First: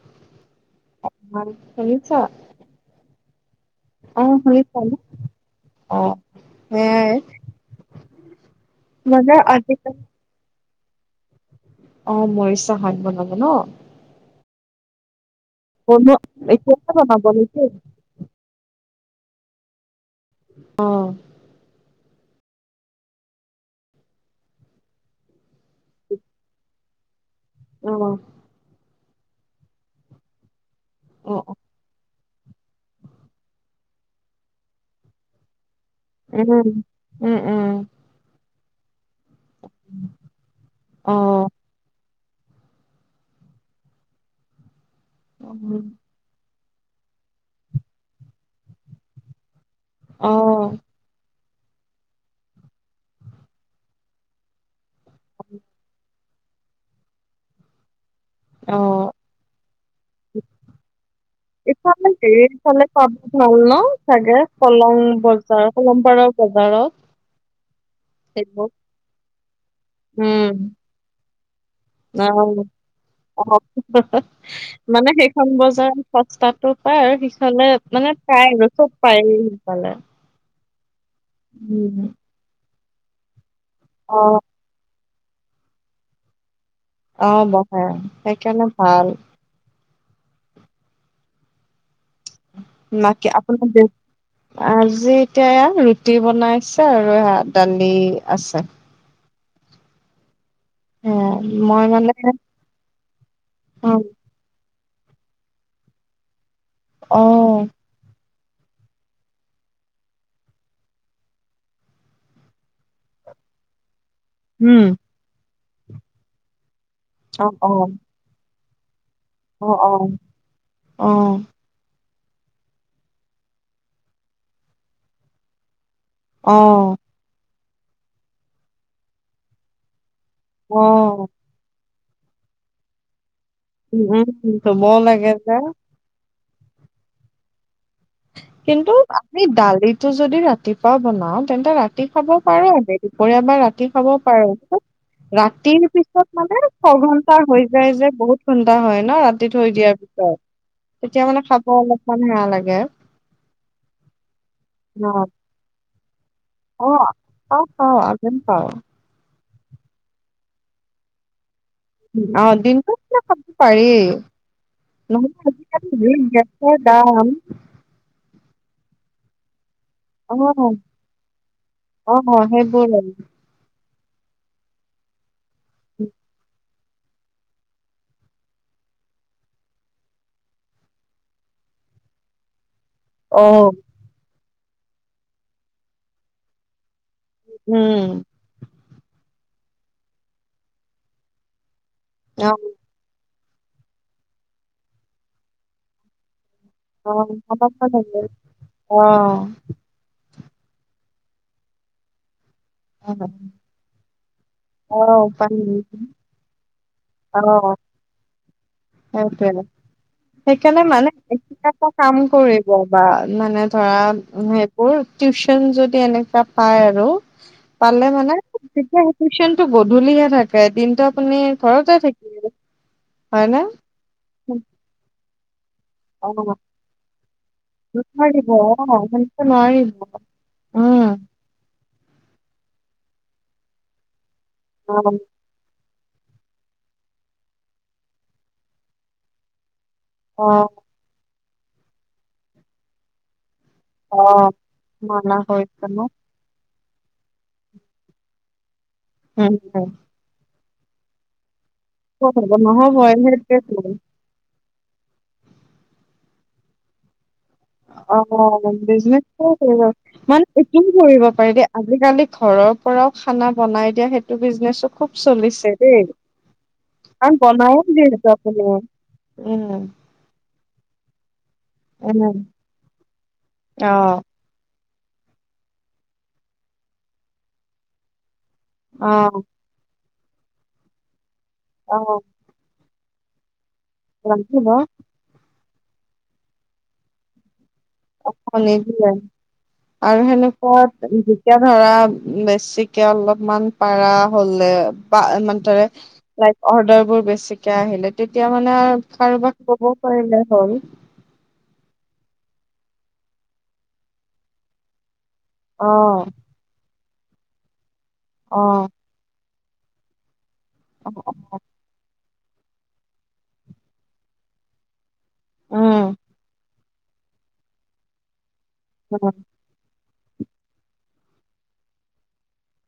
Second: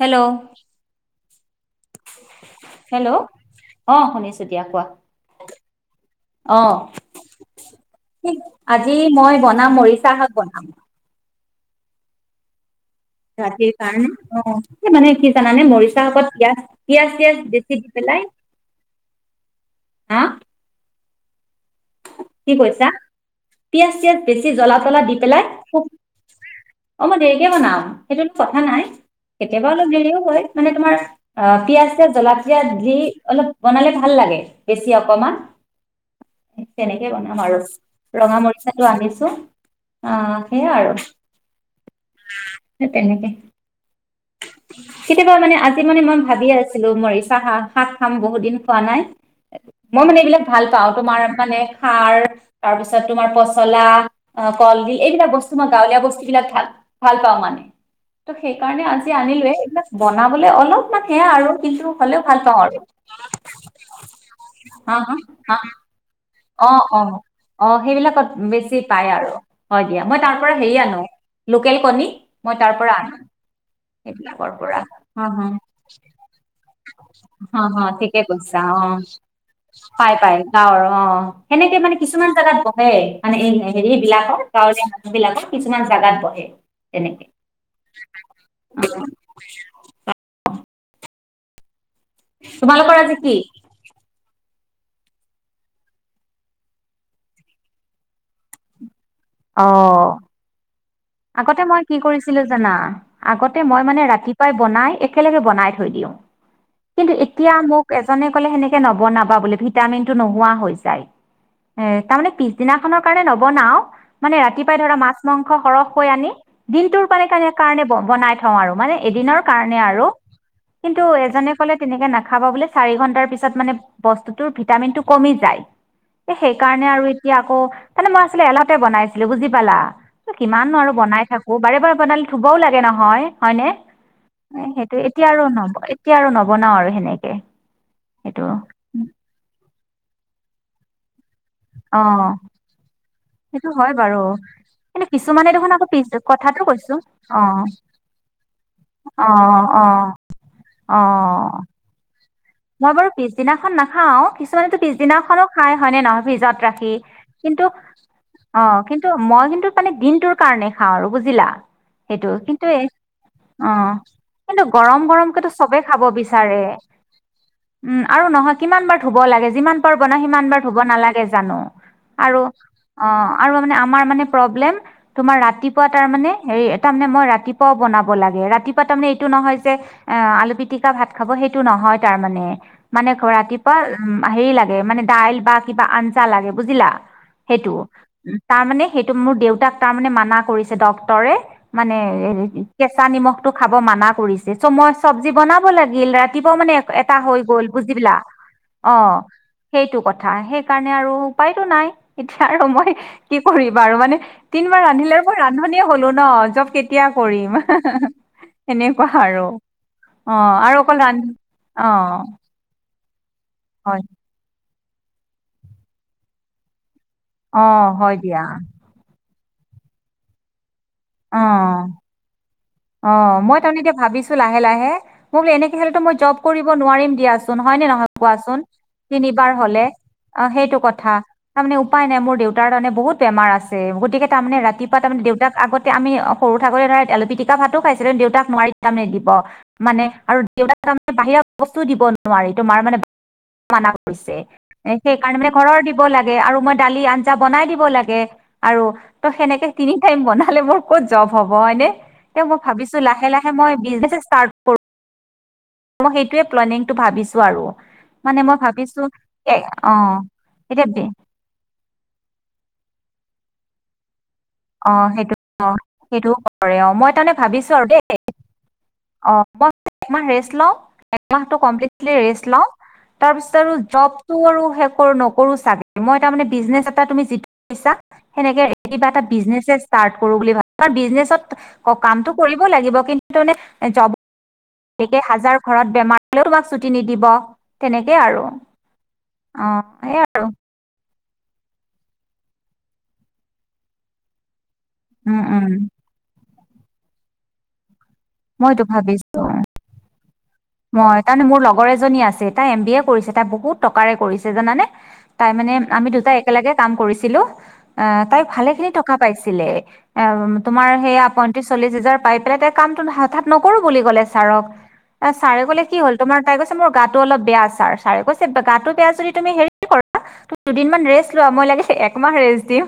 Hello অ', শুনিছা? Hello অহ অ', শুনিছো দিয়া শুনিছা কোৱা ন? অ', অহ সেয়াই আজি মানে মই বনাম আজিকালি মৰিচা শাক বনাম অ মৰিছ ৰাতি কাৰণে অ মানে কি জানানে মৰিচা বনোৱা শাকত পিয়াজ এতিয়াহে পিয়াজ বনাব চিয়াজ নেকি? বেছি দি পেলাই হা অহ কি কৈছা পিয়াজ চিয়াজ বেছি জ্বলা তলা দি পেলাই খুব অ মই দেৰি কে বনাম অ', সেইটোতো কথা নাই কেতিয়াবা অলপ দেৰিও হয় মানে তোমাৰ অ পিয়াঁজ চিয়াজ জলা জলকীয়া দি অলপ বনালে ভাল লাগে বেছি অকমান উম, তেনেকে উম, বনাম আৰু উম, ৰঙা মৰিচা আনি অ সেয়া আৰু অ', সেই তেনেকে কেতিয়াবা মানে আজি অ', মানে মই ভাবি আছো ছিলো মৰিচা শাক খাম বহুত দিন খোৱা নাই মই মানে এইবিলাক ভাল অ', পাওঁ তোমাৰ মানে খাৰ তাৰপিছত তোমাৰ পচলা কলডিল এইবিলাক বস্তু মই গাঁৱলীয়া বস্তুবিলাক ভ ভাল পাওঁ মানে তো সেইকাৰণে আছ অ'। আনিলোৱে, এইবিলাক বনাবলে অলপমান সেয়া আৰু কিন্তু ইফালে হলেও ভাল হেৰিৰ পাওঁ আৰু। ফালে পাব ভাল ন চাগে কলং বজাৰ কলমপাৰৰ অ বজাৰত অ অ সেইবিলাকত সেইবোৰ বেছি পাই আৰু। হয় দিয়া, মই তাৰ পৰা উম, হেৰি আনো। লোকেল কণী অ মই তাৰ পৰা আনো অ হ হ হ, সেইবিলাকৰ পৰা মানে হা হা সেইখন বজাৰত সস্তাতটো পায় আৰু হা সিফালে হা মানে ঠিকে পায় কৈছা আৰু চব পায়ে সিফালে। আও ৰ। সেনেকে মানে উম। কিছুমান জাগাত ব হয়েই মানে এই নাই হেৰি অ বিলাকৰ গাঁৱলীয়া বিলাকৰ কিছুমান জাগাত বহে। তেনেকে অ বহে, সেইকাৰণে অ ভাল। তোমালোকৰ আজি বাকী কি? আপোনাৰ দে আজি এতিয়া এয়া ৰুটি বনাইছে, আৰু এয়া দালি আছে। অহ। সেয়াই আগতে মই কি মানে কৰিছিলো জানা, আগতে মই অ মানে ৰাতিপুৱাই বনাই একেলগে বনাই থৈ দিওঁ। কিন্তু অ এতিয়া মোক এজনে কলে সেনেকে নবনাবা বোলে, ভিটামিন টো নোহোৱা হৈ যায়। এ তাৰমানে পিছদিনাখনৰ কাৰণে নবনাও। মানে ৰাতিপাই উম ধৰা মাছ মং ংস সৰহ হৈ আনি, দিনটোৰ পাৰে অ কানে অ কাৰনে কাৰণে বনাই থওঁ আৰু। মানে এদিনৰ অ অ কাৰণে আৰু। কিন্তু এজনে কলে তেনেকে নাখা খাবা বোলে চাৰি ঘন্টাৰ পিছত মানে বস্তুটোৰ ভিটামিন টো কমি যায়। এ অ অ সেইকাৰণে আৰু এতিয়া আকৌ, তানে মই আচলে এলাহতে বনাইছো বুজি পালা। কিমাননো অ আৰু বনাই থাকো বাৰে বাৰে, বনালী ধুবও লাগে নহয়। হয় নে, উম উম ধুব সেইটো এতিয়া লাগে আৰু যে নব এতিয়া নব বনাও আৰু সেনেকে। সেইটো কিন্তু আমি দালিত, তটো যদি ৰাতিপুৱা বনাম, তেন্তে অ ৰাতি খাব পাৰো আমি। দুপৰীয়া বা সেইটো ৰাতি হয় খাব বাৰু পাৰো। কিন্তু কিছুমানে দেখোন ৰাতিৰ আকৌ পিছ পিছত মানে কথাটো কৈছো ছঘন্টা অ হৈ যায় যে বহুত ঘন্টা হয় ন অ ৰাতি থৈ অ দিয়াৰ পিছত, অ তেতিয়া মানে খাব অলপমান বেয়া লাগে মই বাৰু পিছদিনাখন নাখাও কিছুমানেতো অ পিছদিনাখনো খাই হয় নে নহয় ফ্ৰিজত অ ৰাখি কিন্তু খাওঁ খাওঁ আমিও অ খাওঁ কিন্তু মই কিন্তু মানে দিনটোৰ কাৰণে খাওঁ আৰু বুজিলা? সেইটো অ কিন্তু এই দিনটো ক খাব অ পাৰি কিন্তু গৰম গৰমকেতো নহলে চবে খাব আজিকালি বিচাৰে গেছৰ দাম উম আৰু নহয় কিমান বাৰ ধুব লাগে যিমান যিমান বাৰ বনা অ সিমান বাৰ ধুব নালাগে জানো অ আৰু সেইবোৰ অ আৰু [unintelligible] মানে প্ৰব্লেম তোমাৰ আপ- ৰাতিপুৱা তাৰ মানে হেৰি তাৰমানে মই ৰাতিপুৱাও বনাব লাগে ৰাতিপুৱা তাৰমানে এইটো নহয় যে এ আলু পিতিকা ভাত খাব সেইটো নহয় তাৰ মানে মানে অ ৰাতিপুৱা উম হেৰি লাগে মানে দাইল বা কিবা আঞ্জা লাগে বুজিলা সেইটো উম উ তাৰ মানে সেইটো মোৰ দেউতাক তাৰ মানে মানা কৰিছে ডক্তৰে মানে অ কেঁচা নিমখ খাব মানা কৰিছে চ মই চব্জি বনাব লাগিল ৰাতিপুৱা মানে অ এটা হৈ খাব গ'ল বুজি পেলা লাগে অ সেইটো কথা সেইকাৰণে আৰু উপায়তো নাই আৰু মই অ কি কৰিম আৰু মানে তিন বাৰ অ ৰান্ধিলে আৰু মই উপায় নাই ৰান্ধনীয়ে হলো ন জব কেত- কেতিয়া অ কৰিম সনেকুৱা আৰু সেইটোৱে অ আৰু সেইকাৰণে অকল মানে ৰান্ধ- এতিয়া এটা কাম কৰিব বা মানে ধৰা হয় মোৰ টিউচন যদি এনেকা পাই আৰু অ হয় দিয়া টিউশ্যন টো গধূলিহে থাকে। দিনটো আপুনি অ ঘৰতে থাকিব অ মই হয়নে? তাৰমানে এতিয়া ভাবিছো লাহে লাহে। মোক এনে- তো মই জব অ কৰিব নোৱাৰিম দিয়াচোন হয় ন নহয় নোৱাৰিব কোৱাচোন অ সেনেকে তিনিবাৰ হলে নোৱাৰিব অ সেইটো উম। কথা তাৰ মানে উপায় নাই মোৰ দেউতাৰে বহুত বেমাৰ আছে গতিকে তাৰমানে অ ৰাতিপুৱা তাৰমানে দেউতাক আগত আমি সৰু থাকোতে ধৰা এলু পিটিকা ভাতো খাইছিলো দেউতাক মাৰি যাম নিদিব মানে আৰু অ দেউতাক তাৰে বাহিৰত বস্তু দিব নোৱাৰি তোমাৰ মানে মানা অ কৰিছে মানা সেইকাৰণে মানে ঘৰৰ কৰিছে ন দিব লাগে আৰু মই দালি আঞ্জা বনাই দিব লাগে আৰু ত উম সেনেকে উম তিনি টাইম বনালে মোৰ ক'ত জব হব হয় ক'ত হ'ব মই ভাবিছো নহবই লে ল মই সেইটোৱেটো বিজনেছ [unintelligible] অ মই সেইটোৱে প্লেনিংটো ভাবিছো আৰু অ মানে মই ভাবিছো বিজনেচ এ অ মানে এতিয়া এইটোও কৰিব পাৰি দেই আজিকালি ঘৰৰত পৰাও খানা বনাই দিয়া সেই এইটো বিজনেচো অ খুব সেইটো অ চলিছে দেই সেইটোও কৰে অ মই তাৰমানে কাৰন ভাবিছো বনায় আৰু দেই যহটো আপুনি [unintelligible] অ মই সেইটো আ ল [unintelligible] প্লিটলি উম ৰেষ্ট লওঁ তাৰপিছত আৰু অ জবটো আৰু [unintelligible] নকৰো চাগে মই এটা মানে বিজনেছ এটা তুমি যিটো [unintelligible] সেনেকে কিবা অ এটা বিজনেছে ষ্টাৰ্ট কৰো বুলি ভাবো তাৰ বিজনেছত অ কামটো কৰিব লাগিব কিনে তনে জব ৰান্ধিব একে হাজাৰ ঘৰত বেমাৰ হলেও তোমাক ছুটি নিদিব তেনেকে আৰু দিয়ে অ', সেই আৰু সেনেকুৱা যেতিয়া ধৰা বেছিকে অলপমান পাৰা হলে উম, উম, বামানটাৰে লাইক অৰ্ডাৰ বোৰ বেছিকে আহিলে তেতিয়া মানে মইতো ভাবিছো। কাৰোবাক ক'বও পাৰিলে হ'ল মই তাৰমানে মোৰ লগৰ এজনী আছিল তাই এম বি এ কৰিছে তাই বহুত টকাৰে কৰিছে জানে [unintelligible] তাই মানে অ আমি দুটাই একেলগে কাম কৰিছে কিলো অ তাই অ ভালে খিনি টকা পাইছে ছিলে তোমাৰ সেয়া, পয়ত্ৰিশ চলিশ হাজাৰ পাই পেলাই তাই কামটো হঠাৎ নকৰোঁ বুলি ক'লে ছাৰক। এ, ছাৰে ক'লে কি হ'ল? উম তোমাৰ তাই কৈছে মোৰ গাটো অলপ বেয়া! চাৰ চাৰে কৈছে গাটো বেয়া যদি উম তুমি হেৰি ক তুমি দুদিনমান ৰেষ্ট লোৱা। মই লাগিলে একমাহ ৰেষ্ট দিম।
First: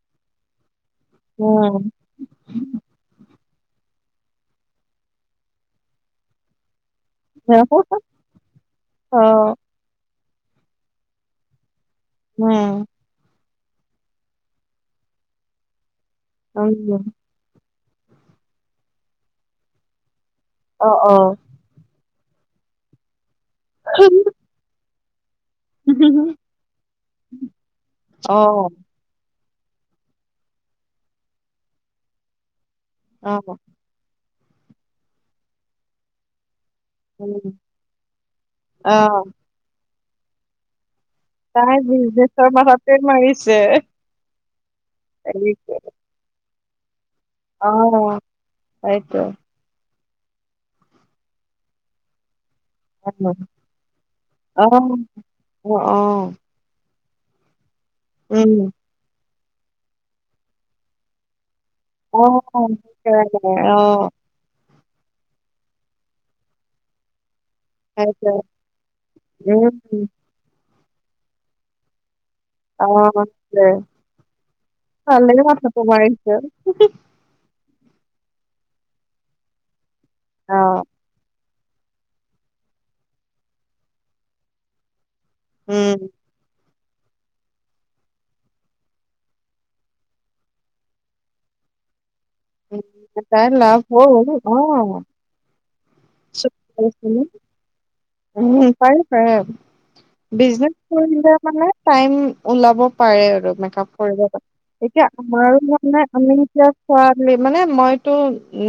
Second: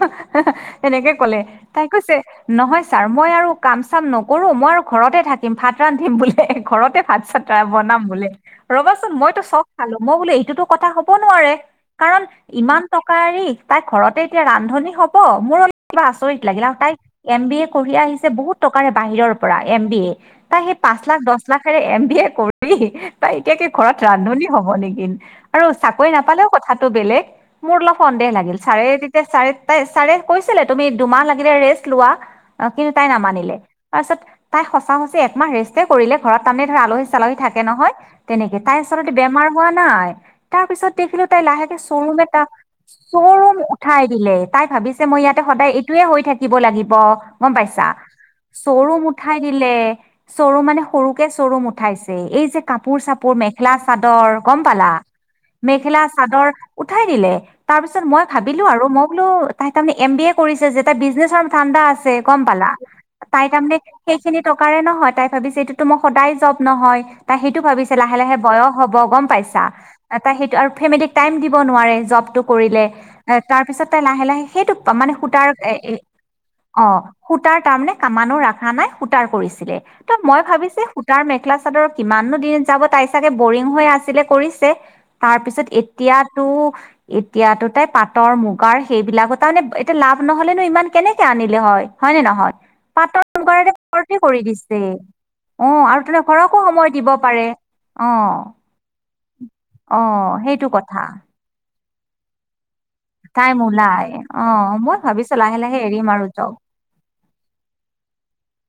এনেকে ক'লে, অ তাই কৈছে, নহয় ছাৰ মই আৰু কাম চাম নকৰোঁ। মই আৰু ঘৰতে থাকিম, ভাত ৰান্ধিম বোলে ঘৰতে। হাত চাতৰা বনাম বোলে। ৰ'বাচোন মইতো চব খালোঁ। মই বোলে এইটো কথা হ'ব নোৱাৰে। কাৰণ, উম ইমান টকা এৰি তাই ঘৰতে এতিয়া ৰান্ধনী হ'ব, মোৰ কিবা আছৰিত অ লাগিল। তাই উম এম বি এ পঢ়ি আহিছে বহুত টকাৰে বাহিৰৰ পৰা এম বি এ তাই সেই অ অ পাঁচ লাখ দহ লাখ এম বি এ কৰি তাই এতিয়া কি ঘৰত ৰান্ধনী হ'ব নেকি? আৰু চাকৰি নাপালেও কথাটো বেলেগ। মোৰ অলপ সন্দেহ লাগিল চাৰে তেতিয়া চাৰে তাই, ছাৰে কৈছিলে তুমি দুমাহ লাগিলে ৰেষ্ট লোৱা। অ' কিন্তু, তাই অ অ নামানিলে। তাৰ পাছত তাই সঁচা সঁচি একমাহ ৰেষ্টে কৰিলে। মানে ধৰা আলহী চালহী উম থাকে নহয়, তেনেকে তাই অ আচলতে বেমাৰ হোৱা নাই। তাৰ পিছত দেখিলোঁ তাই লাহেকে শ্ব'ৰুম এটা, বিজনেচৰ মাথাতে শ্ব'ৰুম মাৰিছে উঠাই দিলে। তাই ভাবিছে, মই ইয়াতে সদায় এইটোৱে হৈ থাকি শিকিব লাগিব। গম অ পাইছা। শ্ব'ৰুম সেইটো উঠাই দিলে! শ্ব'ৰুম মানে সৰুকে শ্ব'ৰুম উঠাইছে। এই যে কাপোৰ চাপোৰ, মেখেলা চাদৰ গম পালা। অ অ', মেখেলা অ', চাদৰ উঠাই দিলে। তাৰ পিছত মই উম, ভাবিলোঁ আৰু মই বোলো তাই তাৰমানে এম বি এ কৰিছে যে এটা বিজনেছৰ ম ঠাণ্ডা আছে গম পালা অ', তাই সেইকাৰণে তাৰমানে অ', সেই খিনি টকাৰে নহয় তাই ভাবিছে এইটো তো মোক সদায় জব নহয় তাই সেইটো ভাবিছে লাহে সেইটোৱে, লাহে বয়স হ'ব গম পাইছা উম, তাই সেইটো আৰু ফেমিলিক টাইম দিব নোৱাৰে জবটো কৰিলে অ', সেইটোৱে, তাৰপিছত তাই লাহে লাহে সেইটো মানে ভালেই সূতাৰ মাথাটো মাৰিছে, অ সূতাৰ তাৰমানে আমানো ৰাখা নাই সূতাৰ কৰিছিলে ত মই ভাবিছো অ', তাৰ মেখেলা চাদৰ কিমানো দিন যাব তাই চাগে বৰিং হৈ আছিলে কৰিছে তাৰপিছত উম, এতিয়াতো এতিয়াতো তাই পাটৰ মুগাৰ সেইবিলাকো তাৰ মানে এতিয়া লাভ নহলেনো ইমান কেনেকে আনিলে হয় হয় নে নহয় উম, পাটৰ তাইৰ মূগাৰে লাভ হ'ল, ভৰ্তি কৰি দিছে অ', অ আৰু তোন ঘৰকো সময় দিব পাৰে অঁ অঁ বিজনেছ কৰিলে মানে টাইম ওলাব পাৰে আৰু টাইম মেকআপ ওলাই কৰিব পাৰে। অ', মই এতিয়া ভাবিছোঁ আমাৰ লাহে লাহে ৰূমত নাই এৰিম আৰু আমি জব। এতিয়া খোৱা মানে মই টো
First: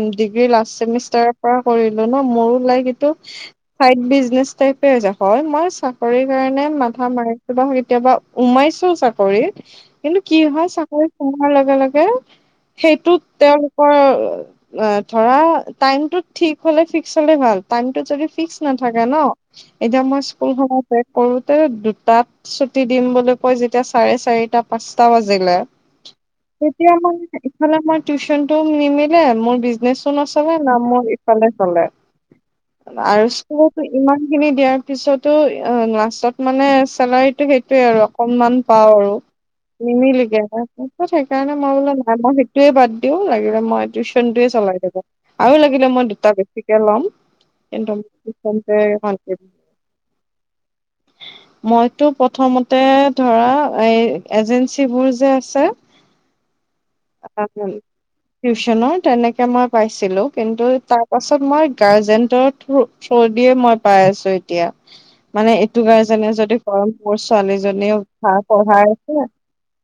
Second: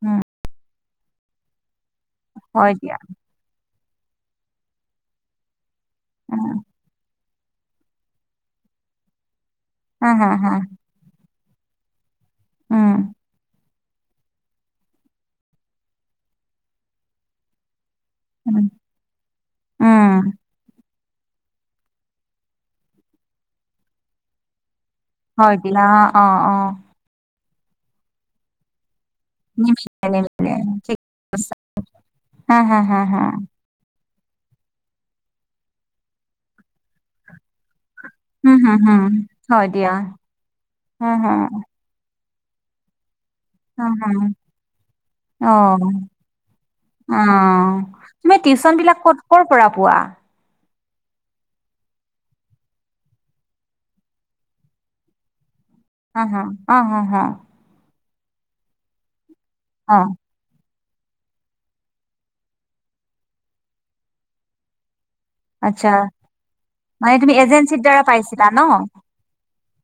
উম, ডিগ্ৰী লাষ্ট ছেমিষ্টাৰ তাৰপৰা কৰিলো ন মোৰো হয় লাইক দিয়া। এইটো ক চাইড বিচ নেজ টাইপে যে হয় মাৰ চা চাৰি উম, কাৰণে মাথা মাৰি কেতিয়াবা কেতিয়াবা সোমাইছো চাকৰিত। হা, কিন্তু হা, কি হা, হয় চাকৰি সোমোৱাৰ লগে লগে উম। সেইটোত তেওঁ ধৰা টাইম টো ঠিক হলে ফিক্স হলে ভাল টাইম যদি ফিক্স উম, নাথাকে ন এতিয়া উম, মই স্কুলখনত কৰোতে দুটাত ছুটি দিম বুলি কৈ যেতিয়া চাৰে চাৰিটাত পাঁচটা বাজিলে হয় দিয়া অ', অ', অ', তেতিয়া মই ইফালে মই টিউশ্যনটো মি মোৰ নিমিলে বিজনেচো নিমিলে নচলে না ঠিক মোৰ ইফালে কৈছা। চলে হা, হা, হা, হা, আৰু। ইমান খিনি দিয়াৰ পিছতো অ' লাচত মানে চেলাৰীটো সেইটোয়ে আৰু, অকনমান হুম, হুম, পাও হুম, আৰু হয় দিয়া। নিমিলেগে হুম, হুম, সেইকাৰণে মই বোলে নাই মই টোৱে বাদ লাগিলে মই হুম, হুম, তিওশ্যন য়ে চলাই লগত আৰু লাগিলে মই অ', দুটা বেছিকে ল'ম কিন্তু টিউশচন টিউচনটোৱে বিলাক ক'ত' কৰ কন্টিনিউ। পৰা পোৱা। মইতো প্ৰথমতে ধৰা এই এজেঞ্চিবোৰ যে আছে। অ' হা' অ' হা-হা, টিউশনৰ তেনেকে মই অ', পাইছিলো কিন্তু। তাৰ পাছত মই গাৰ্জেনটৰ থ্ৰো চৰ্দিয়ে মই পাই আছো এতিয়া। মানে এইটো আচ্ছা গাৰ্জেনে যদি কৰ মানে মোৰ তুমি এজেঞ্চিৰ ছোৱালীজনী দ্বাৰা পাইছিলা ন? পঢ়াই আছে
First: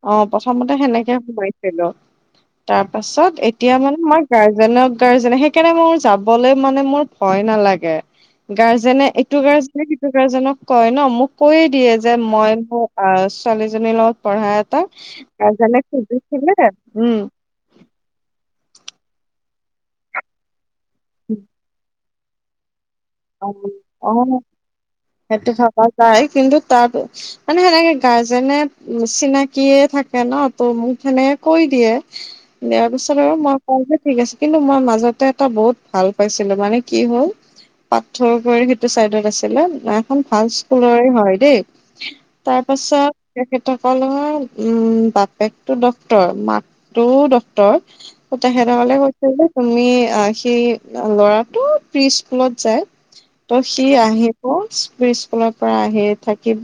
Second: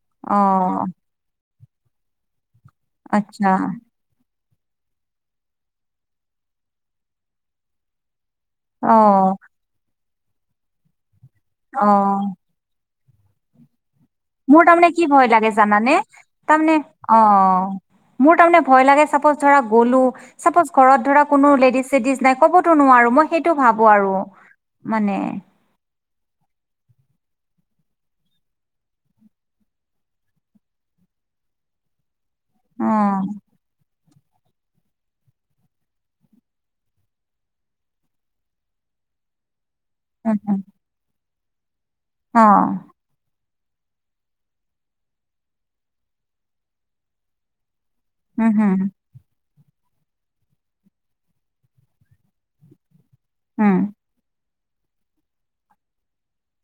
অ প্ৰথমতে সেনেকে স হেল্ল, তাৰ পাছত আচ্ছা, এতিয়া মানে মই গাৰ্জেনক-গাৰ্জেন সেইকাৰণে মোৰ যাবলৈ মানে মোৰ ভয় নালাগে। গাৰ্জেনে অ', এইটো গাৰ্জেনে সেই টো গাৰ্জনক কয় ন মোক কৈ দিয়ে, যে অ'। মই মোক আ চোৱালিজনী লওঁ মোৰ তাৰমানে কি ভয় লাগে জানানে, খুজিছিলে তাৰমানে উম অ' মোৰ তাৰমানে ভয় লাগে চাপৰ্জ ধৰা চাপৰ্জ ঘৰত ধৰা কোনো লেডিজ-চেডিজ, নাই ক'বতো নোৱাৰো, মই সেইটো ভাবো অ-অ আৰু মানে সেইটো থকা যায় কিন্তু তাৰ মানে সেনেকে গাৰ্জেনে চিনাকিয়ে থাকে ন ত' মোক সেনেকে কৈ দিয়ে। দিয়াৰ পিছত অ', আৰু মই কওঁ যে ঠিক আছে কিন্তু মই মাজতে এটা বহুত ভাল পাইছিলো মানে কি হ'ল। পাথৰ কুঁৱৰী সেইটো চাইডত আছিলে। এখন উম, ভাল উম, স্কুলৰ হয়। দেই। অ', তাৰ পাছত তেখেতসকলৰ উম' বাপেকটো ডক্টৰ মাকটোও ডক্টৰ। উম, হম, তেখেতসকলে কৈছে যে তুমি আহ সেই ল'ৰাটো প্ৰি স্কুলত যায় ত উম, সি আহি স স্কুলৰ পৰা আহি থাকিব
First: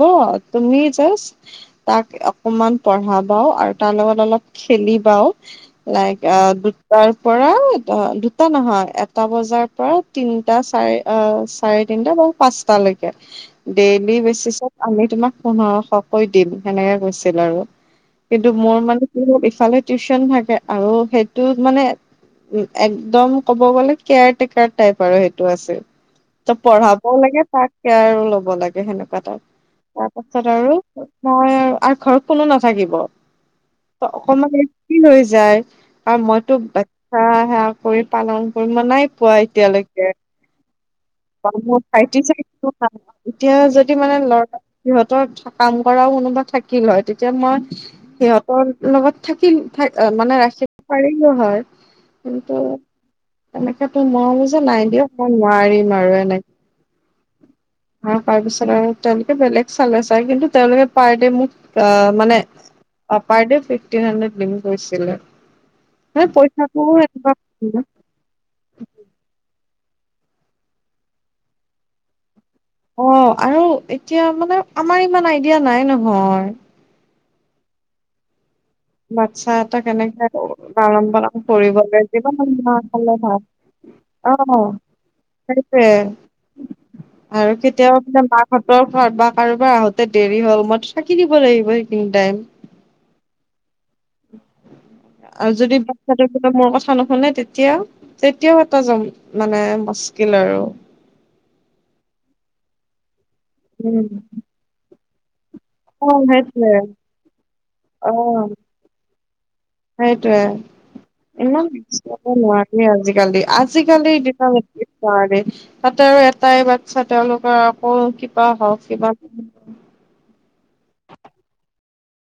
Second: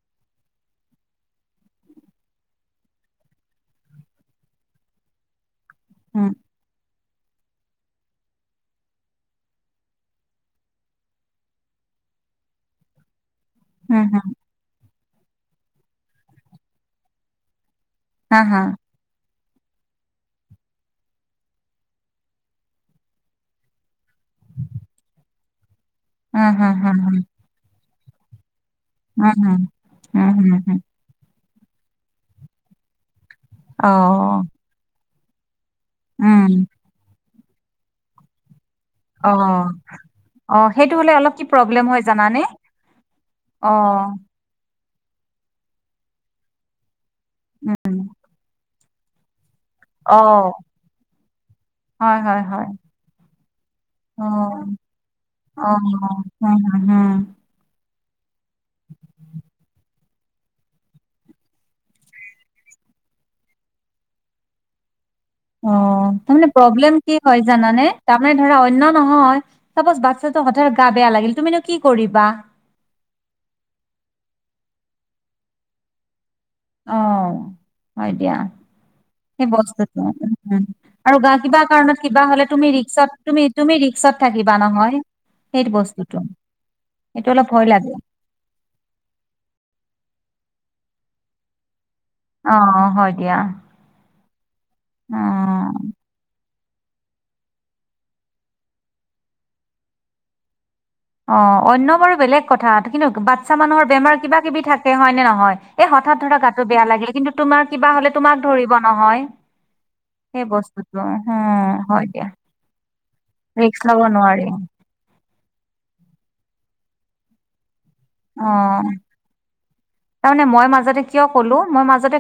তুমি জাষ্ট তাক অকমান পঢ়াবাও আৰু তাৰ লগত অলপ খেলিবাও লাইক উম, আ তাৰ পৰা অ দুটা নহয় এটা বজাৰ পৰা তিনটা চাৰে অ চাৰে তিনটা বা পাঁচটা লৈকে উম, ডেইলি হম, বেচিছত আমি তোমাক পোন্ধৰশ কৈ দিম সেনেকে কৈছিল আৰু হা, কিন্তু হা, মোৰ মানে কি হ'ল ফালে টিউচন থাকে আৰু সেইটো মানে উ একদম ক'ব গলে কেয়াৰ টেকাৰ টাইপ আৰু সেইটো টো আছে ত উম, হম, হম, পঢ়াবও হম, লাগে তাক কেয়াৰো ল'ব লাগে সেনেকুৱা উম, তাত হম, উম, তাৰপাছত হম, আৰু হম, হয় আৱ আৰু ঘৰত কোনো নাথাকিব অ', অকমান কি হৈছে যায় আৰু উম, মইতো হা হা কৰি পালং পৰি মা নাইপোৱা অ', এতিয়ালেকে অ', সেইটো হ'লে অলপ কি মোৰ প্ৰব্লেম হয় ভাইটি জানানে চাগে এতিয়া যদি অ', মানে ল'ৰা সিহঁতৰ কাম কৰাওঁ কোনোবা থাকিল হয় যে মই উম, সিহঁতৰ লগত থাকিল মানে অ', ৰাখিব পাৰিলো হয় হয়, হয়, কিন্তু হয়, তেনেকেটো নোৱাৰো যে অ', নাই দিয়া অ হোম হোম হোম অ তাৰ পিছত আৰু তেওঁলোকে বেলেগ চালে চাই কিন্তু তেওঁলোকে পাৰ দে মোক মানে পাৰ দে ফিফটিন হান ডেড দিম কৈছিলে অ মানে তাৰমানে পইচাটোও প্ৰব্লেম কি হয় এনেকুৱা জানানে তাৰমানে ধৰা অন্য নহয় চাপউজ বাচ্ছাটো হঠাতে গা বেয়া লাগিল তুমিনো কি কৰিবা অ আৰু এতিয়া মানে আমাৰ ইমান আইডিয়া নাই নহয় অ হয় দিয়া সেই বাচ্ছা এটা বস্তুটো কেনেকে উম লালন আৰু গা পালন কিবা কৰিব কাৰণত লাগে কিবা হলে তুমি ভাল ৰিক্সত তুমি তুমি ৰিক্সত থাকিবা আহ নহয় সেই সেইটোৱে বস্তুটো সেইটো অলপ আৰু ভয় লাগে কেতিয়াবা মানে মাকহঁতৰ ঘৰত বা কাৰোবাৰ আহোতে দেৰি হ'ল ম চাকি দিব লাগিব অ হ দিয়া অ উম আৰু যদি বাচ্ছাটো মোৰ কথা নুশুনে তেতিয়া তেতিয়াও এটাম মানে মুস্কিল আৰু অ অন্য বাৰু বেলেগ কথা কিন্তু পচামানুহৰ উম বেমাৰ কিবা কিবি থাকে স হয় নে নহয় এই অ হঠাৎ ধৰা গাটো সেইটোৱে বেয়া লাগিল কিন্তু তোমাৰ কিবা হলে তোমাক ধৰিব নহয় সেইটোয়ে সেই বস্তুটো ইমান উম হয় দিয়া ব নোৱাৰি আজিকালি ৰিক্স ল'ব আজিকালিৰ নোৱাৰি দিনা নোৱাৰে তাতে আৰু এটাই বাচ্ছা তেওঁলোকৰ আকৌ কিবা অ হওক কিবা নহওক তাৰ মানে মই মাজতে কিয় কলো মই মাজ তে